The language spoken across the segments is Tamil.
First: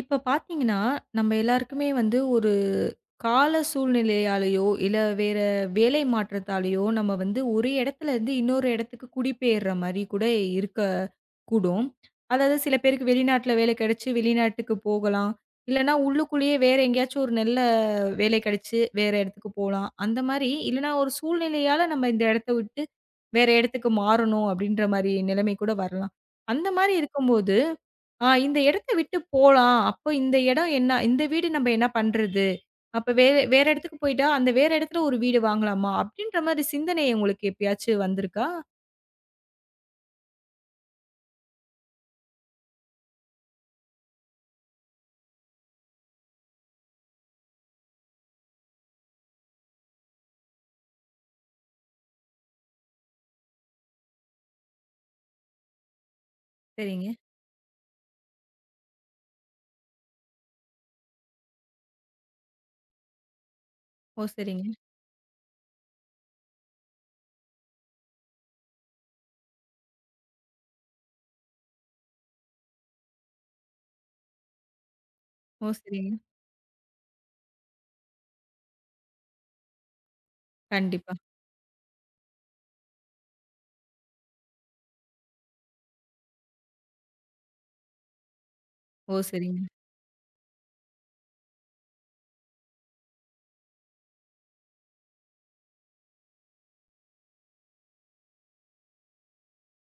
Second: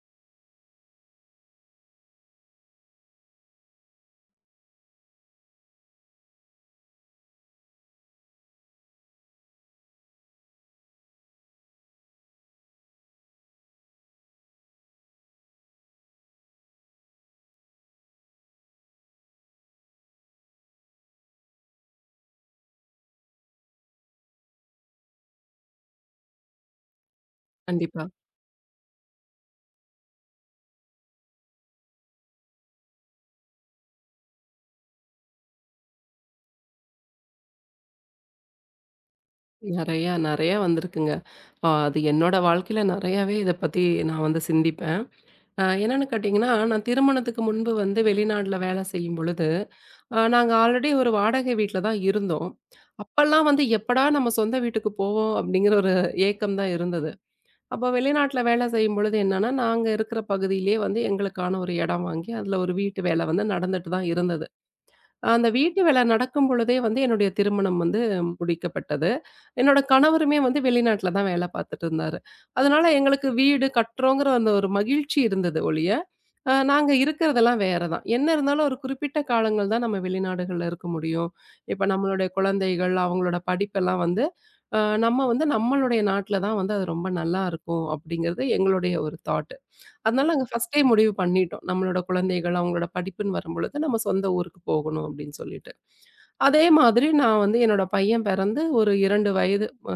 இப்ப பார்த்தீங்கன்னா, நம்ம எல்லாருக்குமே வந்து ஒரு கால சூழ்நிலையாலயோ, இல்ல வேற வேலை மாற்றத்தாலயோ, நம்ம வந்து ஒரு இடத்துல இருந்து இன்னொரு இடத்துக்கு குடிபெயர்ற மாரி கூட இருக்கக்கூடும். அதாவது சில பேருக்கு வெளிநாட்ல வேலை கிடைச்சு வெளிநாட்டுக்கு போகலாம். இல்லன்னா உள்ளுக்குள்ளேயே வேற எங்கேயாச்சும் ஒரு நல்ல வேலை கிடைச்சு வேற இடத்துக்கு போலாம். அந்த மாரி இல்லன்னா ஒரு சூழ்நிலையால நம்ம இந்த இடத்த விட்டு வேற இடத்துக்கு மாறணும் அப்படின்ற மாரி நிலைமை கூட வரலாம். அந்த மாரி இருக்கும்போது கண்டிப்பா. ஆ இந்த இடத்த விட்டு போலாம். அப்போ இந்த இடம் என்ன இந்த வீடு நம்ம என்ன பண்றது? அப்ப வேற வேற இடத்துக்கு போயிட்டா, அந்த வேற இடத்துல ஒரு வீடு வாங்கலாமா? அப்படின்ற மாரி சிந்தனை உங்களுக்கு எப்பயாச்சும் வந்திருக்கா? நெறையா, நெறையா வந்திருக்குங்க. அது என்னோட வாழ்க்கையில நெறையாவே இத பத்தி நான் வந்து சிந்திப்பேன். என்னன்னு கேட்டிங்கன்னா, நான் திருமணத்துக்கு முன்பு வந்து வெளிநாட்ல வேலை செய்யும்பொழுது, நாங்க ஆல்ரெடி ஒரு வாடகை வீட்ல தான் இருந்தோம். அப்பல்லாம் வந்து எப்படா நம்ம சொந்த வீட்டுக்கு போவோம் அப்டிங்கிற ஒரு ஏக்கம் தான் சரிங்க. இருந்தது. அப்ப வெளிநாட்ல வேலை செய்யும்பொழுது என்னன்னா, நாங்க இருக்கிற பகுதியிலேயே வந்து எங்களுக்கான ஒரு இடம் வாங்கி, அதுல ஒரு வீட்டு வேலை வந்து நடந்துட்டு தான் ஓ! இருந்தது. சரிங்க. அந்த வீட்டு வேலை நடக்கும் பொழுதே வந்து என்னுடைய திருமணம் வந்து முடிக்கப்பட்டது. என்னோட கணவருமே வந்து வெளிநாட்ல தான் வேலை பார்த்துட்டு இருந்தாரு. அதனால எங்களுக்கு வீடு கட்டுறோங்கிற அந்த ஒரு மகிழ்ச்சி இருந்தது ஓ! ஒழிய, சரிங்க. நாங்க இருக்கிறதெல்லாம் வேற தான். என்ன இருந்தாலும் ஒரு குறிப்பிட்ட காலங்கள் தான் நம்ம வெளிநாடுகள்ல இருக்க கண்டிப்பா. முடியும். இப்ப நம்மளுடைய குழந்தைகள், அவங்களோட படிப்பெல்லாம் வந்து அ நம்ம வந்து நம்மளுடைய நாட்ல தான் வந்து அது ரொம்ப நல்லா இருக்கும் அப்படிங்கிறது எங்களுடைய ஓ! ஒரு தாட். சரிங்க. அதனால நாங்க ஃபர்ஸ்ட்டே முடிவு பண்ணிட்டோம். நம்மளோட குழந்தைகள், அவங்களோட படிப்புன்னு வரும்பொழுது, நம்ம சொந்த ஊருக்கு போகணும் அப்படின்னு சொல்லிட்டு. அதே மாதிரி நான் வந்து என்னோட பையன் பிறந்து ஒரு 2 வயது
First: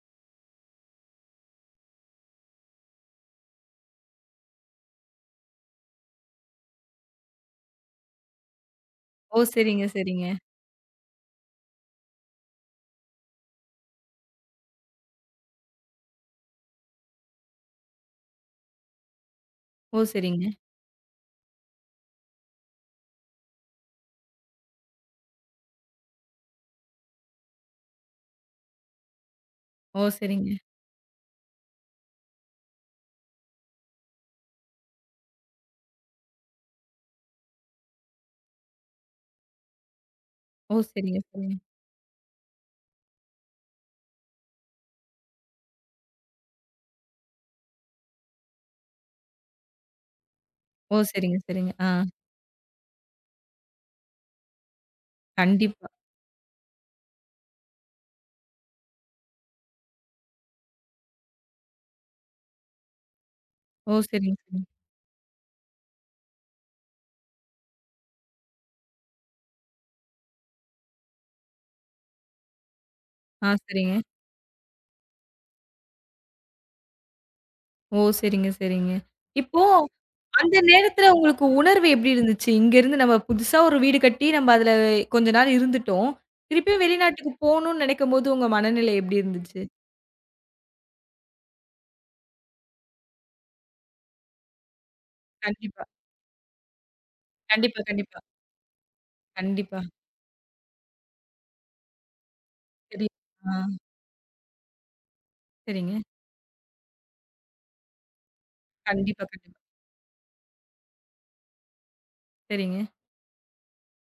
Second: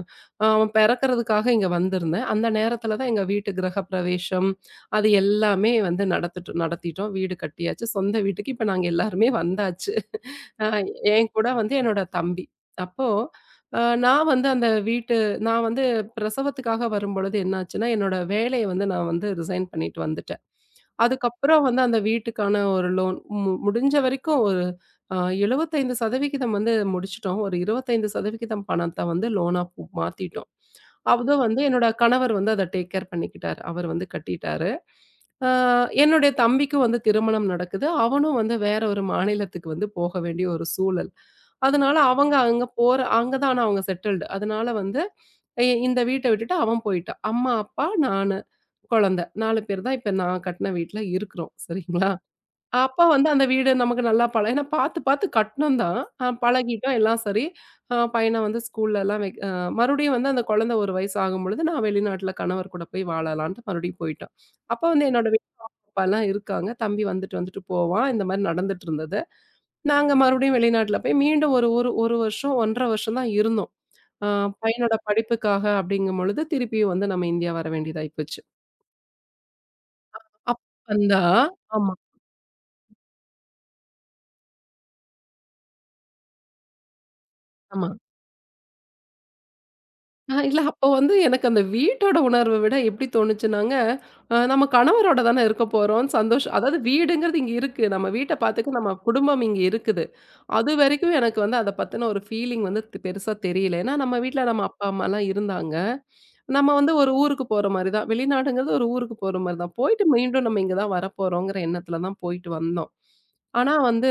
அவன் பிறக்கறதுக்காக இங்க வந்திருந்தேன். அந்த நேரத்தில தான் எங்க வீட்டு கிரகப்பிரவேசம் அது எல்லாமே வந்து நடத்திட்டு நடத்திட்டோம். வீடு கட்டியாச்சு. சொந்த வீட்டுக்கு இப்ப நாங்க எல்லாருமே ஓ! சரிங்க, வந்தாச்சு. சரிங்க. அ என் கூட வந்து என்னோட தம்பி. அப்போ நான் வந்து அந்த வீட்டு நான் வந்து பிரசவத்துக்காக வரும்பொழுது என்னாச்சுன்னா, என்னோட வேலைய வந்து நான் வந்து ரிசைன் ஓ! பண்ணிட்டு வந்துட்டேன். சரிங்க. அதுக்கப்புறம் வந்து அந்த வீட்டுக்கான ஒரு லோன் முடிஞ்ச வரைக்கும் ஒரு அ 75% வந்து முடிச்சுட்டோம். ஒரு 25% பணத்த வந்து லோனா ஓ! மாத்திட்டோம். சரிங்க. அதுவும் வந்து என்னோட கணவர் வந்து அத டேக் கேர் பண்ணிக்கிட்டாரு. அவர் வந்து கட்டிட்டாரு. ஆ, என்னுடைய தம்பிக்கும் வந்து திருமணம் நடக்குது. அவனும் வந்து வேற ஒரு மாநிலத்துக்கு வந்து போக வேண்டிய ஒரு ஓ! சூழல். சரிங்க, சரிங்க. அதனால அவங்க அங்க போற அங்க தான் ஆனா அவங்க செட்டில்டு. அதனால வந்து இந்த வீட்ட விட்டுட்டு அவன் போயிட்டான். அம்மா, அப்பா, நானு, குழந்தை. 4 பேர் தான் இப்ப நான் கட்ன ஓ! வீட்ல சரிங்க, இருக்கிறோம். சரிங்க. ஆ. சரிங்களா? அப்ப வந்து அந்த வீடு நமக்கு நல்லா பழ ஏன்னா பார்த்து, பார்த்து கட்னோம் கண்டிப்பா. தான். பழகிட்டோம் எல்லாம் சரி. பையன வந்து ஸ்கூல்லலாம் வெக் மறுபடியும் வந்து அந்த குழந்தை 1 வயசு ஆகும்பொழுது, நான் வெளிநாட்ல கணவர் கூட போய் வாழலான்ட்டு ஓ! மறுபடியும் போயிட்டோம். சரிங்க, சரிங்க. அப்ப வந்து என்னோட வீட்ல அம்மா, அப்பாலாம் இருக்காங்க. தம்பி வந்துட்டு, வந்துட்டு போவான். இந்த மாரி நடந்துட்டு இருந்தது. நாங்க மறுபடியும் வெளிநாட்ல போய் மீண்டும் ஒரு ஒரு 1 வருஷம், 1 1/2 வருஷம் தான் ஆ, இருந்தோம். சரிங்க. அ பையனோட படிப்புக்காக அப்படிங்கும்பொழுது, திருப்பியும் வந்து நம்ம இந்தியா வர ஓ! வேண்டியதாயி போச்சு. சரிங்க, சரிங்க. இப்போ அந்த அப்ப நேரத்துல வந்தா உங்களுக்கு உணர்வு ஆமா, எப்படி இருந்துச்சு? இங்கருந்து நம்ம புதுசா ஒரு வீடு கட்டி, நம்ம அதுல கொஞ்ச நாள் இருந்துட்டோம். திருப்பியும் வெளிநாட்டுக்கு போணும்னு ஆமா. நெனைக்கும்போது, உங்க மனநிலை எப்படி இருந்துச்சு? ஆஹ இல்ல அப்போ வந்து எனக்கு அந்த வீட்டோட உணர்வ விட எப்படி தோணுச்சுனாங்க, நம்ம கணவரோட தானே இருக்க கண்டிப்பா, போறோம். சந்தோஷம் அதாவது வீடுங்கிறது இங்க கண்டிப்பா, இருக்கு. நம்ம கண்டிப்பா, வீட்ட பாத்துக்க நம்ம குடும்பம் இங்க கண்டிப்பா. இருக்குது. அதுவரைக்கும் எனக்கு வந்து அத பத்தின ஒரு ஃபீலிங் வந்து சரி. பெருசா ஆ, தெரியல. ஏன்னா நம்ம வீட்ல நம்ம அப்பா, அம்மாலாம் இருந்தாங்க. சரிங்க. நம்ம வந்து ஒரு ஊருக்கு போற மாரி தான். வெளிநாடுங்கிறது ஒரு ஊருக்கு கண்டிப்பா, போற மாரி கண்டிப்பா. தான். போயிட்டு மீண்டும் நம்ம இங்க தான் வரப்போறோங்கிற எண்ணத்துல தான் போயிட்டு சரிங்க. வந்தோம். ஆனா வந்து,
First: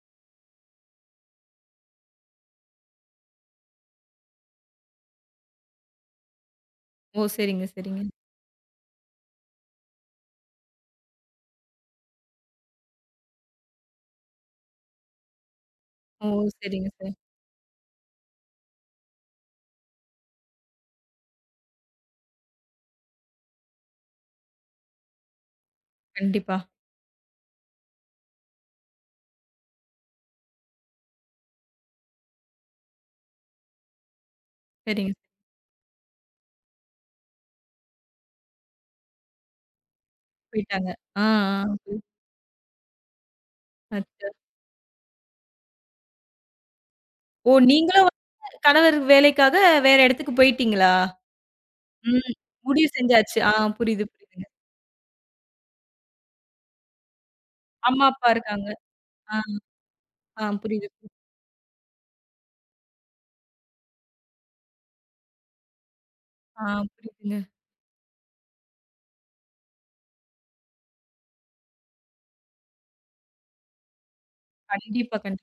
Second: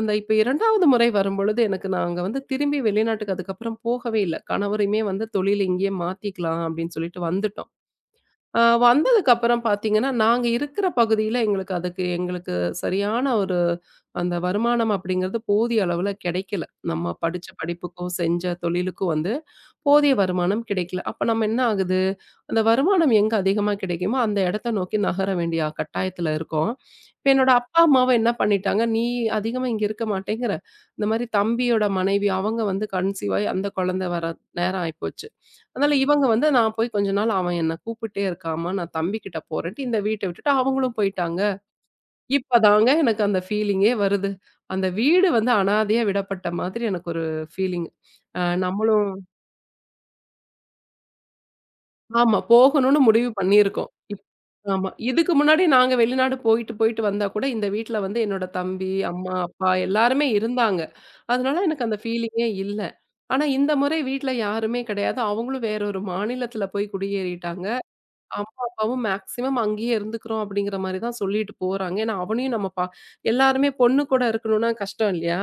அந்த இப்ப 2வது முறை வரும்பொழுது எனக்கு நாங்க வந்து திரும்பி வெளிநாட்டுக்கு அதுக்கப்புறம் போகவே இல்ல. கணவரையுமே வந்து தொழில் இங்கேயே மாத்திக்கலாம் அப்படின்னு சொல்லிட்டு ஓ! சரிங்க, வந்துட்டோம். சரிங்க. அ வந்ததுக்கப்புறம் பார்த்தீங்கன்னா, நாங்க இருக்கிற பகுதியில எங்களுக்கு அதுக்கு எங்களுக்கு சரியான ஒரு அந்த வருமானம் அப்படிங்கிறது போதிய அளவுல ஓ! கிடைக்கல. சரிங்க, சரி. நம்ம படிச்ச படிப்புக்கும், செஞ்ச தொழிலுக்கும் வந்து போதிய வருமானம் கிடைக்கல. அப்ப நம்ம என்ன ஆகுது, அந்த வருமானம் எங்க அதிகமா கிடைக்குமோ, அந்த இடத்த நோக்கி நகர வேண்டிய கட்டாயத்துல கண்டிப்பா. இருக்கோம். இப்ப என்னோட அப்பா, அம்மாவும் என்ன பண்ணிட்டாங்க, "நீ அதிகமா இங்க இருக்க மாட்டேங்கிற, இந்த மாரி தம்பியோட மனைவி அவங்க வந்து கன்சீவ் ஆயி அந்த குழந்தை வர நேரம் சரிங்க. ஆயிப்போச்சு. அதனால இவங்க வந்து நான் போய் கொஞ்ச நாள் அவன் என்ன கூப்பிட்டே இருக்காம்மா, நான் தம்பிகிட்ட போறேன்ட்டு இந்த வீட்ட விட்டுட்டு போயிட்டாங்க. அவங்களும் ஆ, போயிட்டாங்க." ஆ. புரி இப்பதாங்க எனக்கு அந்த ஃபீலிங்கே அச்சோ! வருது. அந்த வீடு வந்து அனாதையா விடப்பட்ட மாதிரி எனக்கு ஒரு ஓ! ஃபீலிங். நீங்களும் வந்து கணவர் நம்மளும் வேலைக்காக வேற இடத்துக்கு போயிட்டீங்களா? ம். ஆமா. முடிவு போகணும்னு முடிவு செஞ்சாச்சு. ஆ பண்ணியிருக்கோம். புரியுது, இப் புரியுதுங்க. ஆமா. இதுக்கு முன்னாடி நாங்க வெளிநாடு போயிட்டு, போயிட்டு வந்தா கூட இந்த வீட்ல அம்மா, வந்து அப்பா என்னோட இருக்காங்க. தம்பி, ஆ, அம்மா, அப்பா எல்லாருமே ஆ இருந்தாங்க. புரியுது. அதனால எனக்கு அந்த ஃபீலிங்கே இல்ல. ஆனா இந்த முறை வீட்ல யாருமே கிடையாது. அவங்களும் வேற ஒரு ஆ மாநிலத்தில போய் புரியுதுங்க. குடியேறிட்டாங்க. அம்மா, அப்பாவும் மேக்ஸிமம் அங்கேயே இருந்துக்கிறோம் அப்படிங்கிற மாரி தான் சொல்லிட்டு போறாங்க. ஏன்னா, அவனையும் நம்ம பா எல்லாருமே பொண்ணு கூட இருக்கணும்னா கஷ்டம் கண்டிப்பா, இல்லையா?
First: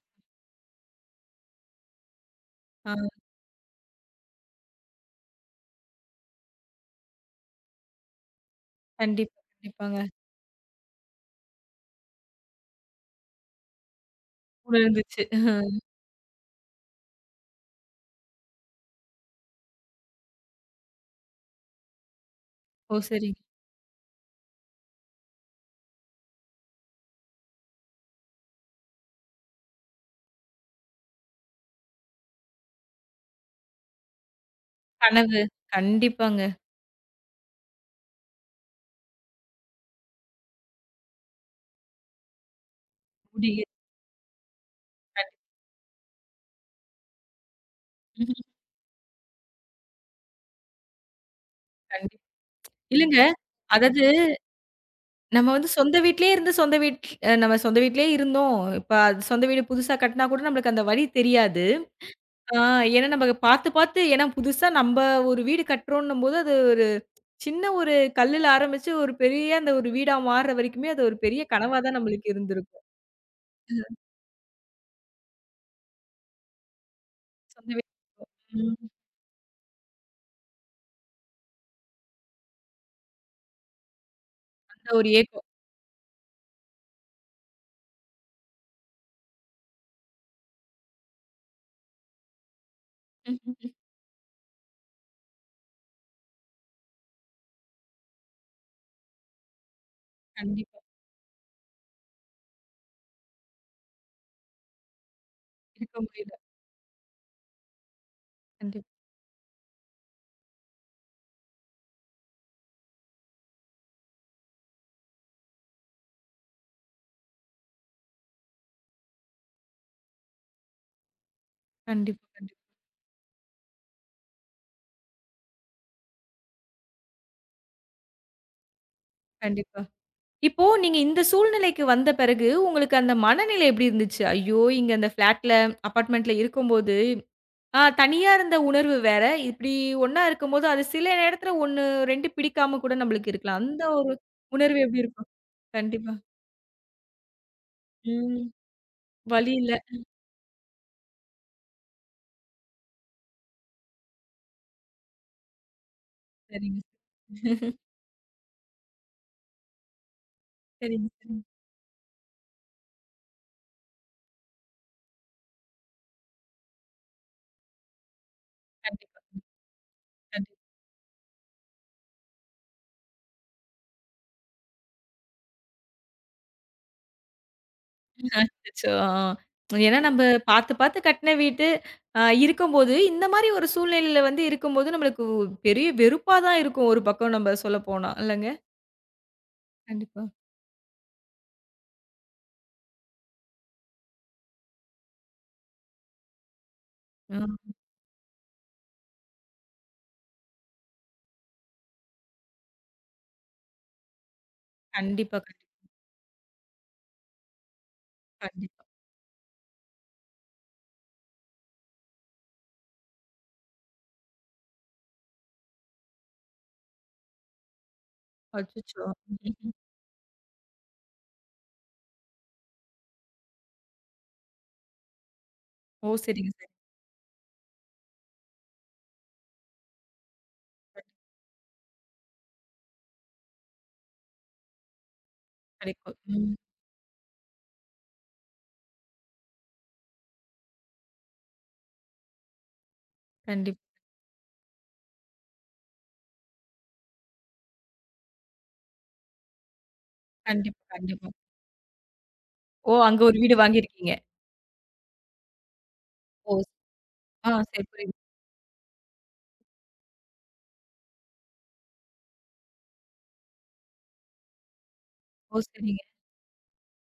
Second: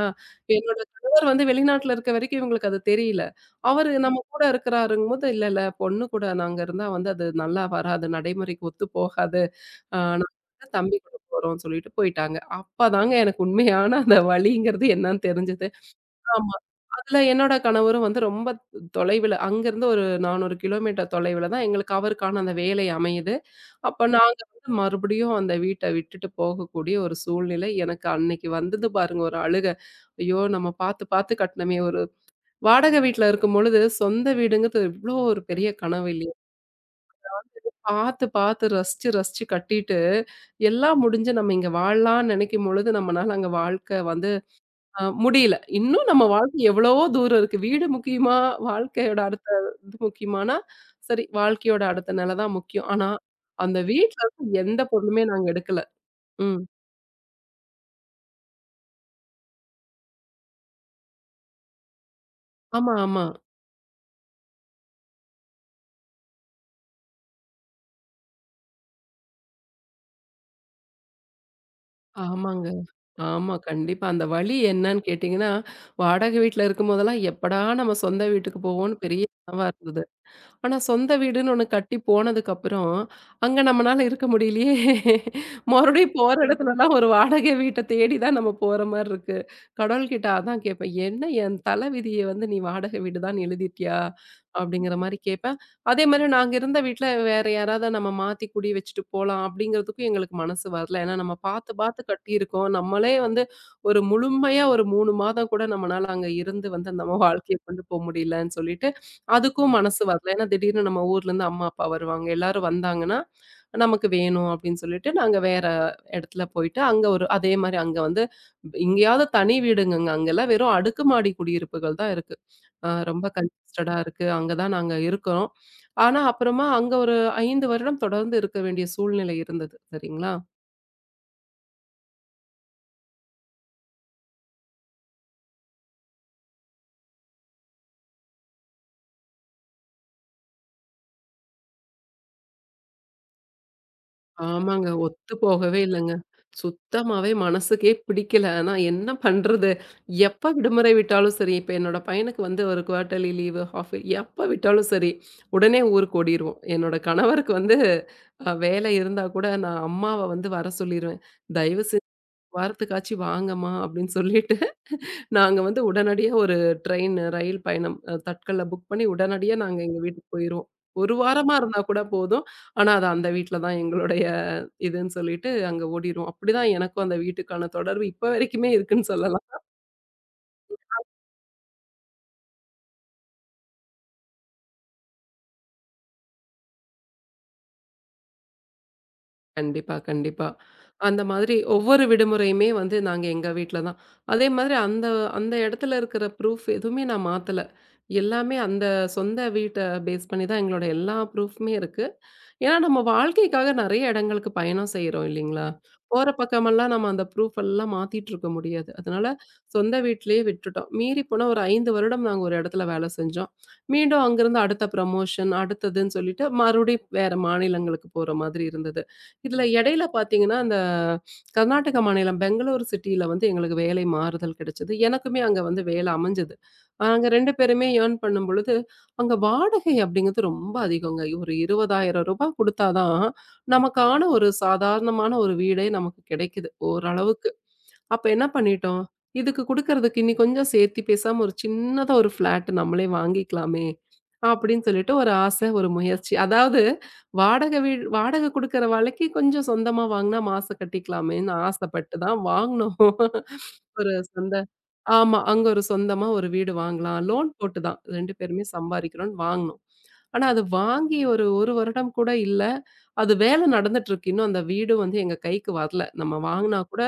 என்னோட கணவர் வந்து வெளிநாட்டுல இருக்க வரைக்கும் இவங்களுக்கு அது ஆ தெரியல. அவரு நம்ம கூட இருக்கிறாருங்கும்போது, "இல்ல, இல்ல பொண்ணு கூட நாங்க இருந்தா வந்து அது நல்லா வராது. நடைமுறைக்கு ஒத்து கண்டிப்பா, போகாது. ஆ கண்டிப்பாங்க. நாங்க வந்து தம்பி கூட போறோம்னு" சொல்லிட்டு போயிட்டாங்க. அப்பதாங்க எனக்கு உண்மையான அந்த வலிங்கிறது உணர்ந்துச்சு. என்னன்னு தெரிஞ்சது. ஆமா. அதுல என்னோட கணவரும் வந்து ரொம்ப தொலைவில அங்கருந்து ஒரு 400 கிலோமீட்டர் தொலைவில தான் எங்களுக்கு அவருக்கான அந்த வேலை ஓ! அமையுது. சரிங்க. அப்ப நாங்க வந்து மறுபடியும் அந்த வீட்ட விட்டுட்டு போகக்கூடிய ஒரு சூழ்நிலை எனக்கு அன்னைக்கு வந்தது பாருங்க ஒரு அழுக. ஐயோ! நம்ம பாத்து பாத்து கட்டினமே ஒரு வாடகை வீட்ல இருக்கும்பொழுது சொந்த வீடுங்கிறது இவ்ளோ கனவு. ஒரு பெரிய கனவு இல்லையா? கண்டிப்பாங்க. பாத்து பாத்து ரசிச்சு ரசிச்சு கட்டிட்டு, எல்லாம் முடிஞ்சு நம்ம இங்க வாழலாம்னு நினைக்கும் பொழுது நம்மனால அங்க முடிய வாழ்க்கை வந்து கண் முடியல. இன்னும் நம்ம வாழ்க்கை எவ்வளவோ தூரம் இருக்கு. வீடு முக்கியமா? வாழ்க்கையோட அடுத்த இது முக்கியமானா, சரி வாழ்க்கையோட அடுத்த கண்டிப்பா. நிலை தான் முக்கியம். ஆனா, இல்லங்க. அந்த அதாவது வீட்ல இருந்து எந்த பொருளுமே நாங்க நம்ம வந்து எடுக்கல. சொந்த வீட்லயே இருந்து ம். சொந்த வீட் அ நம்ம சொந்த வீட்லயே இருந்தோம். இப்ப அது சொந்த வீடு புதுசா கட்டினா கூட நம்மளுக்கு அந்த வழி தெரியாது. ஆ ஆமா, ஏன்னா நம்ம ஆமா. பார்த்து, பார்த்து ஏன்னா புதுசா நம்ப ஒரு வீடு கட்டுறோன்னும்போது, அது ஒரு சின்ன ஒரு கல்லுல ஆரம்பிச்சு ஒரு பெரிய அந்த ஒரு வீடா மாறுற வரைக்குமே, அது ஒரு பெரிய கனவா தான் நம்மளுக்கு ஆமாங்க. இருந்திருக்கும். ஆமா. கண்டிப்பா. அந்த வழி என்னன்னு கேட்டீங்கன்னா, வாடகை வீட்ல இருக்கும்போதெல்லாம் எப்படா சொந்த வீடு. நம்ம சொந்த வீட்டுக்கு ம். போவோம்ன்னு பெரிய கனவா இருந்தது. ஆனா, சொந்த வீடுன்னு ஒண்ணு கட்டி போனதுக்கப்புறம், அங்க நம்மனால இருக்க முடியலையே! அந்த ஒரு மறுபடியும் போற இடத்துலலாம் ஒரு வாடகை வீட்ட தேடி தான் நம்ம போற மாரி இருக்கு. கடவுள்கிட்ட அதான் கேட்பேன். "என்ன என் தலைவிதிய வந்து நீ வாடகை வீடு தான் ஏக்கம். எழுதிட்டியா?" அப்படிங்கிற மாரி கேட்பேன். அதே மாரி நாங்க இருந்த வீட்ல வேற யாராவது நம்ம மாத்தி குடி வச்சுட்டு போலாம் அப்படிங்கிறதுக்கும் எங்களுக்கு மனசு கண்டிப்பா. வரல. ஏன்னா, நம்ம பாத்து பாத்து கட்டியிருக்கோம். நம்மளே வந்து ஒரு முழுமையா ஒரு 3 மாதம் கூட இருக்க நம்மனால அங்க முடியல. இருந்து வந்து நம்ம வாழ்க்கைய கொண்டு போ முடியலன்னு கண்டிப் சொல்லிட்டு, அதுக்கும் மனசு வரல. ஏன்னா திடீர்னு நம்ம ஊர்லேருந்து அம்மா, அப்பா வருவாங்க. எல்லாரும் வந்தாங்கன்னா, நமக்கு வேணும் அப்படின்னு சொல்லிட்டு, நாங்க வேற இடத்துல போயிட்டு, அங்க ஒரு அதே மாரி அங்க வந்து எங்கேயாவது தனி வீடுங்கங்க. அங்கெல்லாம் வெறும் அடுக்குமாடி குடியிருப்புகள் தான் கண்டிப்பா, இருக்கு. கண்டிப்பா, ரொம்ப கன்ஜஸ்டடா இருக்கு. அங்க தான் நாங்க இருக்கோம். ஆனா, அப்புறமா அங்க ஒரு 5 வருடம் தொடர்ந்து இருக்க வேண்டிய சூழ்நிலை இருந்தது. கண்டிப்பா. சரிங்களா? இப்போ நீங்க இந்த சூழ்நிலைக்கு வந்த பிறகு, உங்களுக்கு அந்த மனநிலை எப்படி இருந்துச்சு? ஐயோ! இங்க அந்த ஃப்ளாட்ல, அபார்ட்மெண்ட்ல இருக்கும்போது, ஆ தனியா இருந்த உணர்வு வேற. இப்படி ஒண்ணா இருக்கும்போது, அது சில நேரத்துல 1, 2 பிடிக்காம கூட நம்மளுக்கு இருக்கலாம். அந்த ஒரு உணர்வு ஆமாங்க. எப்படி இருக்கும்? ஒத்து போகவே இல்லங்க. கண்டிப்பா. சுத்தமாவே மனசுக்கே ம். பிடிக்கல. ஆனா என்ன வழி இல்ல. பண்றது? எப்ப விடுமுறை விட்டாலும் சரி, இப்ப என்னோட பையனுக்கு வந்து ஒரு குவார்ட்டர்லி லீவு, ஹாஃப் இயர்லி எப்ப விட்டாலும் சரி, உடனே ஊருக்கு ஓடிருவோம். சரிங்க. என்னோட கணவருக்கு வந்து வேலை இருந்தா கூட நான் அம்மாவ வந்து வர சரிங்க, சொல்லிருவேன். சரிங்க. "தயவு செஞ்சு வாரத்துக்காச்சு வாங்கம்மா" அப்படின்னு சொல்லிட்டு நாங்க வந்து உடனடியா ஒரு ட்ரெயின், ரயில் பயணம் தட்கல்ல புக் பண்ணி கண்டிப்பா, உடனடியா நாங்க எங்க வீட்டுக்கு கண்டிப்பா. போயிருவோம். 1 வாரமா இருந்தா கூட போதும். ஆனா அது அந்த வீட்ல தான் எங்களுடைய இதுன்னு சொல்லிட்டு அங்க ஓடிருவோம். அப்படிதான் எனக்கும் அந்த வீட்டுக்கான தொடர்பு இப்ப வரைக்குமே அச்சச்சோ! ஆ. இருக்குன்னு சொல்லலாம். ஏன்னா நம்ப பாத்து, பாத்து கட்டின வீடு அ இருக்கும்போது, இந்த மாரி ஒரு சூழ்நிலையில வந்து இருக்கும்போது, நம்மளுக்கு பெரிய வெறுப்பா தான் இருக்கும். ஒரு பக்கம் நம்ப சொல்லப்போனா. இல்லங்க? கண்டிப்பா, கண்டிப்பா. கண்டிப்பா. அந்த மாதிரி ஒவ்வொரு விடுமுறையுமே வந்து நாங்க எங்க வீட்ல தான். அதே மாதிரி அந்த அந்த இடத்துல இருக்கிற ப்ரூஃப் எதுவுமே நான் மாத்தல. ம். எல்லாமே அந்த சொந்த வீட்ட பேஸ் பண்ணி தான் எங்களோட எல்லா ப்ரூஃப்மே இருக்கு. ஏன்னா நம்ம வாழ்க்கைக்காக நெறைய இடங்களுக்கு பயணம் செய்றோம் கண்டிப்பா, இல்லைங்களா? கண்டிப்பா, போற பக்கமெல்லாம் நம்ம அந்த ப்ரூஃப் எல்லாம் மாத்திட்டு இருக்க கண்டிப்பா. முடியாது. அதனால சொந்த வீட்லயே விட்டுட்டோம். மீறி போனா ஒரு 5 வருடம் நாங்க ஒரு இடத்துல வேலை செஞ்சோம். மீண்டும் அங்கிருந்து அடுத்த ப்ரமோஷன் அடுத்ததுன்னு சொல்லிட்டு மறுபடியும் வேற மாநிலங்களுக்கு போற மாதிரி இருந்தது. அச்சச்சோ! இதுல ம்ஹ்ம். இடையில பார்த்தீங்கன்னா, அந்த கர்நாடக மாநிலம் பெங்களூர் சிட்டியில வந்து எங்களுக்கு வேலை மாறுதல் கிடைச்சது. எனக்குமே அங்க வந்து ஓ! வேலை சரிங்க, அமைஞ்சது. சரிங்க. நாங்க 2 பேருமே ஏர்ன் பண்ணும்பொழுது, அங்க வாடகை அப்படிங்கிறது ரொம்ப கண் அதிகங்க. ஒரு ரூ. 20,000 குடுத்தா தான், நமக்கான ஒரு சாதாரணமான ஒரு வீடே கிடைக்கும். நமக்கு ம். கிடைக்குது, ஓரளவுக்கு. அப்ப என்ன பண்ணிட்டோம், இதுக்கு குடுக்கறதுக்கு இனி கொஞ்சம் சேர்த்தி பேசாம ஒரு சின்னதா ஒரு ஃபிளாட் நம்மளே கண்டிப் வாங்கிக்கலாமே, அப்படின்னு சொல்லிட்டு ஒரு ஆசை, ஒரு முயற்சி. அதாவது வாடகை வீடு வாடகை குடுக்குற வேலைக்கு கொஞ்சம் சொந்தமா வாங்குனா மாசம் கண்டிப்பா, கண்டிப்பா. கட்டிக்கலாமேன்னு ஆசைப்பட்டு தான் ஓ! வாங்குனோம். அங்க ஒரு வீடு வாங்கியிருக்கீங்க. ஒரு சொந்த ஆமா. அங்க ஒரு சொந்தமா ஒரு ஓ! வீடு வாங்கலாம். ஆ லோன் போட்டு சரி தான் புரியுது. 2 பேருமே சம்பாரிக்கிறோம்ன்னு வாங்குனோம். ஆனா அது வாங்கி ஒரு 1 வருடம் கூட இல்ல. அது வேலை நடந்துட்டு இருக்கு. இன்னும் அந்த வீடு வந்து எங்க ஓ! கைக்கு சரிங்க. வரல. நம்ம வாங்குனா கூட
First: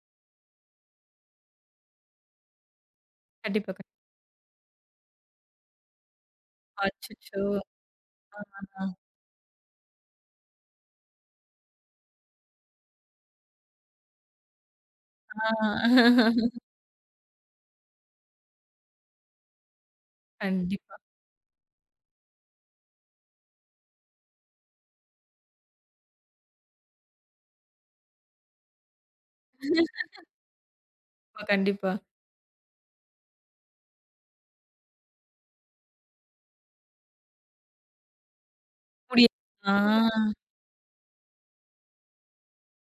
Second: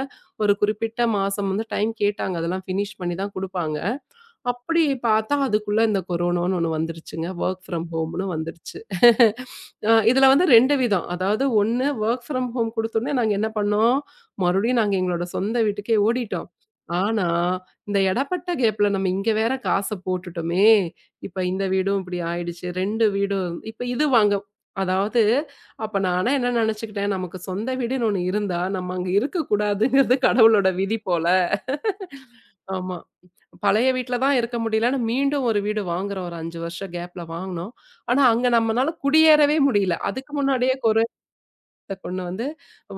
ஒரு குறிப்பிட்ட மாசம் வந்து டைம் கேட்டாங்க. அதெல்லாம் ஃபினிஷ் பண்ணி தான் கண்டிப்பா, குடுப்பாங்க. கண்டிப்பா. அப்படி பார்த்தா, அதுக்குள்ள இந்த கொரோனான்னு ஒண்ணு வந்துருச்சுங்க. அச்சச்சோ! வொர்க் ஃப்ரம் ஹோம்ன்னு வந்துருச்சு. ஆ. இதுல வந்து 2 விதம். அதாவது 1 வொர்க் ஃப்ரம் ஹோம் குடுத்தோனே நாங்க என்ன பண்ணோம், மறுபடியும் நாங்க எங்களோட ஆ. சொந்த வீட்டுக்கே ஓடிட்டோம். ஆனா, இந்த எடப்பட்ட கேப்ல நம்ம இங்க வேற காச போட்டுட்டோமே! கண்டிப்பா. இப்ப இந்த வீடும் இப்படி ஆயிடுச்சு. 2 வீடும் இப்ப இது வாங்க அதாவது அப்ப நானா என்ன நெனச்சுக்கிட்டேன், நமக்கு சொந்த வீடுன்னு ஒண்ணு இருந்தா, நம்ம அங்க இருக்கக்கூடாதுங்கிறது கடவுளோட விதி போல. கண்டிப்பா. ஆமா. பழைய வீட்ல தான் இருக்க முடியலன்னு மீண்டும் ஒரு வீடு வாங்குறோம். ஒரு 5 வருஷம் கேப்ல வாங்குனோம். ஆனா, அங்க நம்மனால முடிய குடியேறவே ஆ. முடியல. அதுக்கு முன்னாடியே கொரியத்த கொண்டு வந்து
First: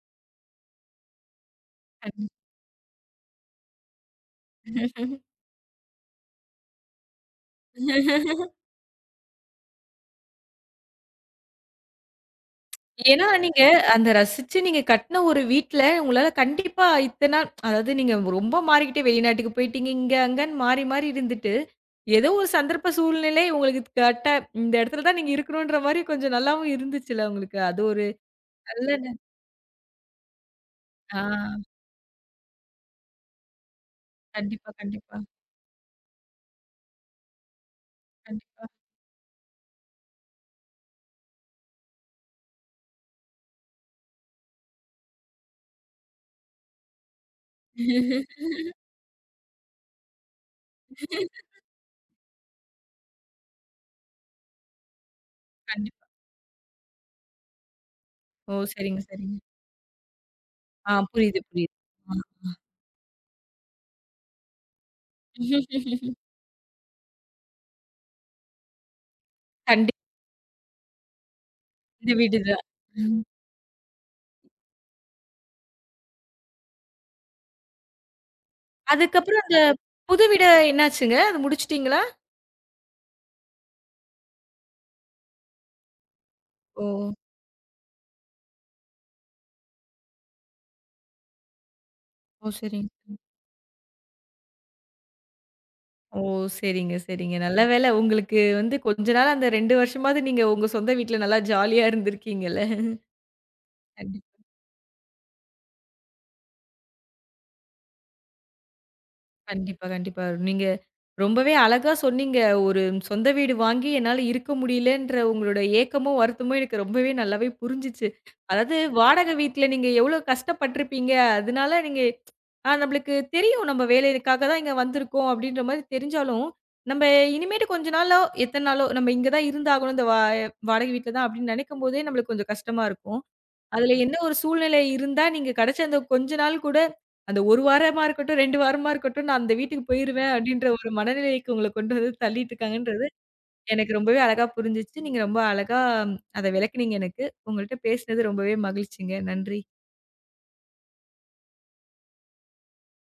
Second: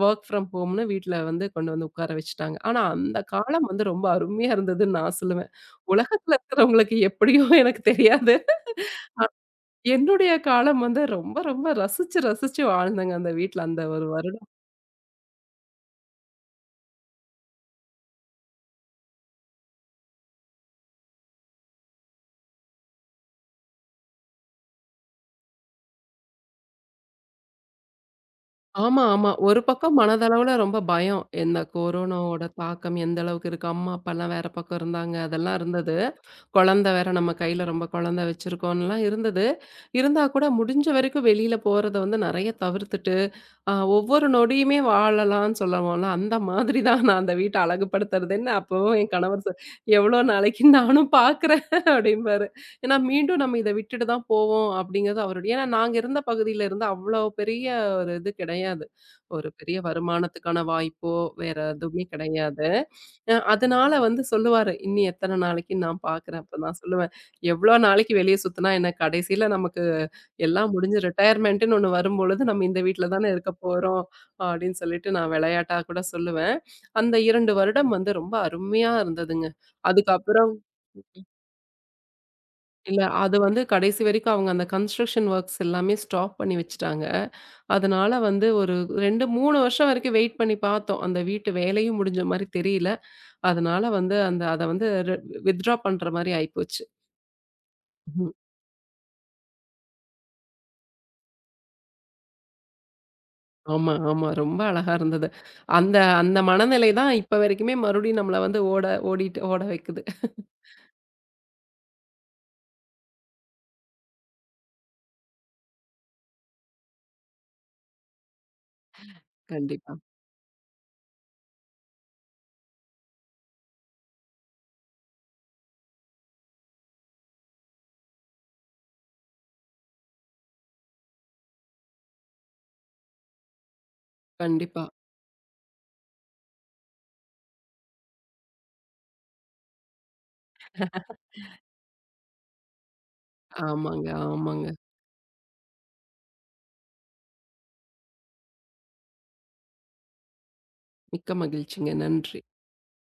வொர்க் ஃப்ரம் ஹோம்னு வீட்ல வந்து கொண்டு வந்து உட்கார வச்சுட்டாங்க. ஆனா, அந்த காலம் வந்து ரொம்ப அருமையா இருந்ததுன்னு கண் நான் சொல்லுவேன். உலகத்துல இருக்கிறவங்களுக்கு எப்படியோ எனக்கு தெரியாது. என்னுடைய காலம் வந்து ரொம்ப ரொம்ப ரசிச்சு ரசிச்சு வாழ்ந்தேங்க ஏன்னா, அந்த நீங்க வீட்ல அந்த ஒரு அந்த வருடம். ரசிச்சு நீங்க கட்ன ஒரு வீட்ல, உங்களால கண்டிப்பா இத்தன நாள் அதாவது நீங்க ரொம்ப மாறிக்கிட்டே வெளிநாட்டுக்கு போயிட்டீங்க, இங்க அங்கன்னு மாறி, மாறி இருந்துட்டு, ஏதோ ஒரு சந்தர்ப்ப சூழ்நிலை உங்களுக்கு கரெக்ட்டா இந்த இடத்துல தான் நீங்க இருக்கணுன்ற மாரி கொஞ்சம் நல்லாவும் இருந்துச்சுல்ல உங்களுக்கு. அது ஒரு நல்ல ஆமா, ஆமா. ஒரு பக்கம் மனதளவுல ரொம்ப ஆ பயம். இந்த கொரோனாவோட தாக்கம் எந்த அளவுக்கு இருக்கு? அம்மா, அப்பாலாம் வேற கண்டிப்பா, பக்கம் இருந்தாங்க. கண்டிப்பா, அதெல்லாம் இருந்தது. குழந்தை வேற நம்ம கையில ரொம்ப குழந்தை கண்டிப்பா. வச்சிருக்கோம்லாம் இருந்தது. இருந்தா கூட முடிஞ்ச வரைக்கும் வெளியில போறத வந்து நெறைய தவிர்த்துட்டு ஒவ்வொரு நொடியுமே வாழலாம்ன்னு சொல்லுவோம்ல, அந்த மாதிரி தான் நான் அந்த வீட்ட அழகுபடுத்துறதுன்னு அப்பவும் என் கணவர் "எவ்வளோ நாளைக்கு நானும் பார்க்குறேன்" அப்படிம்பாரு. ஏன்னா மீண்டும் நம்ம இத விட்டுட்டு தான் போவோம் அப்படிங்கிறது அவருடைய ஏன்னா நாங்க கண்டிப்பா. இருந்த பகுதியில இருந்து அவ்வளோ பெரிய ஒரு இது ஓ! கிடையாது. சரிங்க, சரிங்க. ஒரு பெரிய வருமானத்துக்கான ஆ வாய்ப்போ, புரியுது, வேற புரியுது. எதுவுமே ஆ. கிடையாது. அதனால வந்து சொல்லுவாரு, "இன்னி எத்தன நாளைக்கு நான் பார்க்குறேன்." அப்ப நான் சொல்லுவேன், "எவ்வளோ நாளைக்கு வெளிய சுத்துனா என்ன? கடைசியில நமக்கு கண்டிப்பா எல்லாம் முடிஞ்சு ரிட்டயர்மெண்ட்டுன்னு ஒண்ணு இந்த வீடு வரும்பொழுது, தான். நம்ம இந்த வீட்ல தானே இருக்க போறோம், அப்படின்னு சொல்லிட்டு நான் விளையாட்டா கூட சொல்லுவேன். அந்த 2 வருடம் வந்து ரொம்ப அருமையா அதுக்கப்புறம் இருந்ததுங்க. அந்த புது வீடு அதுக்கப்புறம் என்னாச்சுங்க? அது முடிச்சுட்டீங்களா? இல்ல அது வந்து கடைசி வரைக்கும் அவங்க அந்த கன்ஸ்ட்ரக்ஷன் வொர்க்ஸ் எல்லாமே ஸ்டாப் பண்ணி ஓ! வச்சுட்டாங்க. அதனால வந்து ஒரு 2, 3 வருஷம் வரைக்கும் வெயிட் பண்ணி பார்த்தோம். அந்த வீட்டு வேலையும் முடிஞ்ச மாரி ஓ! சரிங்க. தெரியல. ம். அதனால வந்து அந்த அத வந்து வித்ட்ரா பண்ற ஓ! மாரி ஆயிப்போச்சு. சரிங்க, சரிங்க. நல்ல வேளை உங்களுக்கு வந்து கொஞ்ச நாள் அந்த 2 வருஷமாவது நீங்க உங்க சொந்த வீட்ல நல்லா ஜாலியா இருந்திருக்கீங்கல்ல. ஆமா, ஆமா. கண்டிப்பா. ரொம்ப அழகா இருந்தது. அந்த அந்த மனநிலை தான் இப்ப வரைக்குமே மறுபடியும் நம்மள வந்து ஓட ஓடிட்டு ஓட கண்டிப்பா, வைக்குது. கண்டிப்பா. நீங்க ரொம்பவே அழகா சொன்னீங்க. ஒரு சொந்த வீடு வாங்கி என்னால இருக்க முடியலன்ற உங்களோட ஏக்கமும், வருத்தமும் எனக்கு ரொம்பவே நல்லாவே புரிஞ்சுச்சு. அதாவது வாடகை வீட்ல நீங்க கண்டிப்பா, எவ்ளோ கஷ்டப்பட்டுருப்பீங்க. அதனால நீங்க ஆ நம்மளுக்கு தெரியும் நம்ம வேலைக்காக தான் இங்க வந்திருக்கோம் அப்படின்ற மாரி தெரிஞ்சாலும், நம்ம இனிமேட்டு கொஞ்ச நாளோ, எத்தன நாளோ நம்ம இங்க தான் இருந்தாகணும். இந்த வாடகை வீட்ல தான் அப்படின்னு நெனைக்கும்போதே நம்மளுக்கு கொஞ்சம் கஷ்டமா இருக்கும். அதுல என்ன ஒரு சூழ்நிலை கண்டிப்பா. இருந்தா, நீங்க கிடைச்ச அந்த கொஞ்ச நாள் கூட, அந்த 1 வாரமா இருக்கட்டும், 2 வாரமா இருக்கட்டும், நான் அந்த வீட்டுக்கு போயிருவேன் அப்படின்ற ஒரு மனநிலைக்கு உங்கள கொண்டு வந்து தள்ளிட்டுருக்காங்கன்றது, எனக்கு ஆமாங்க, ரொம்பவே அழகா ஆமாங்க. புரிஞ்சுச்சு. நீங்க ரொம்ப அழகா அத விளக்குனீங்க எனக்கு. உங்கள்ட்ட பேசினது ரொம்பவே மகிழ்ச்சிங்க. நன்றி. மிக்க மகிழ்ச்சிங்க. நன்றி.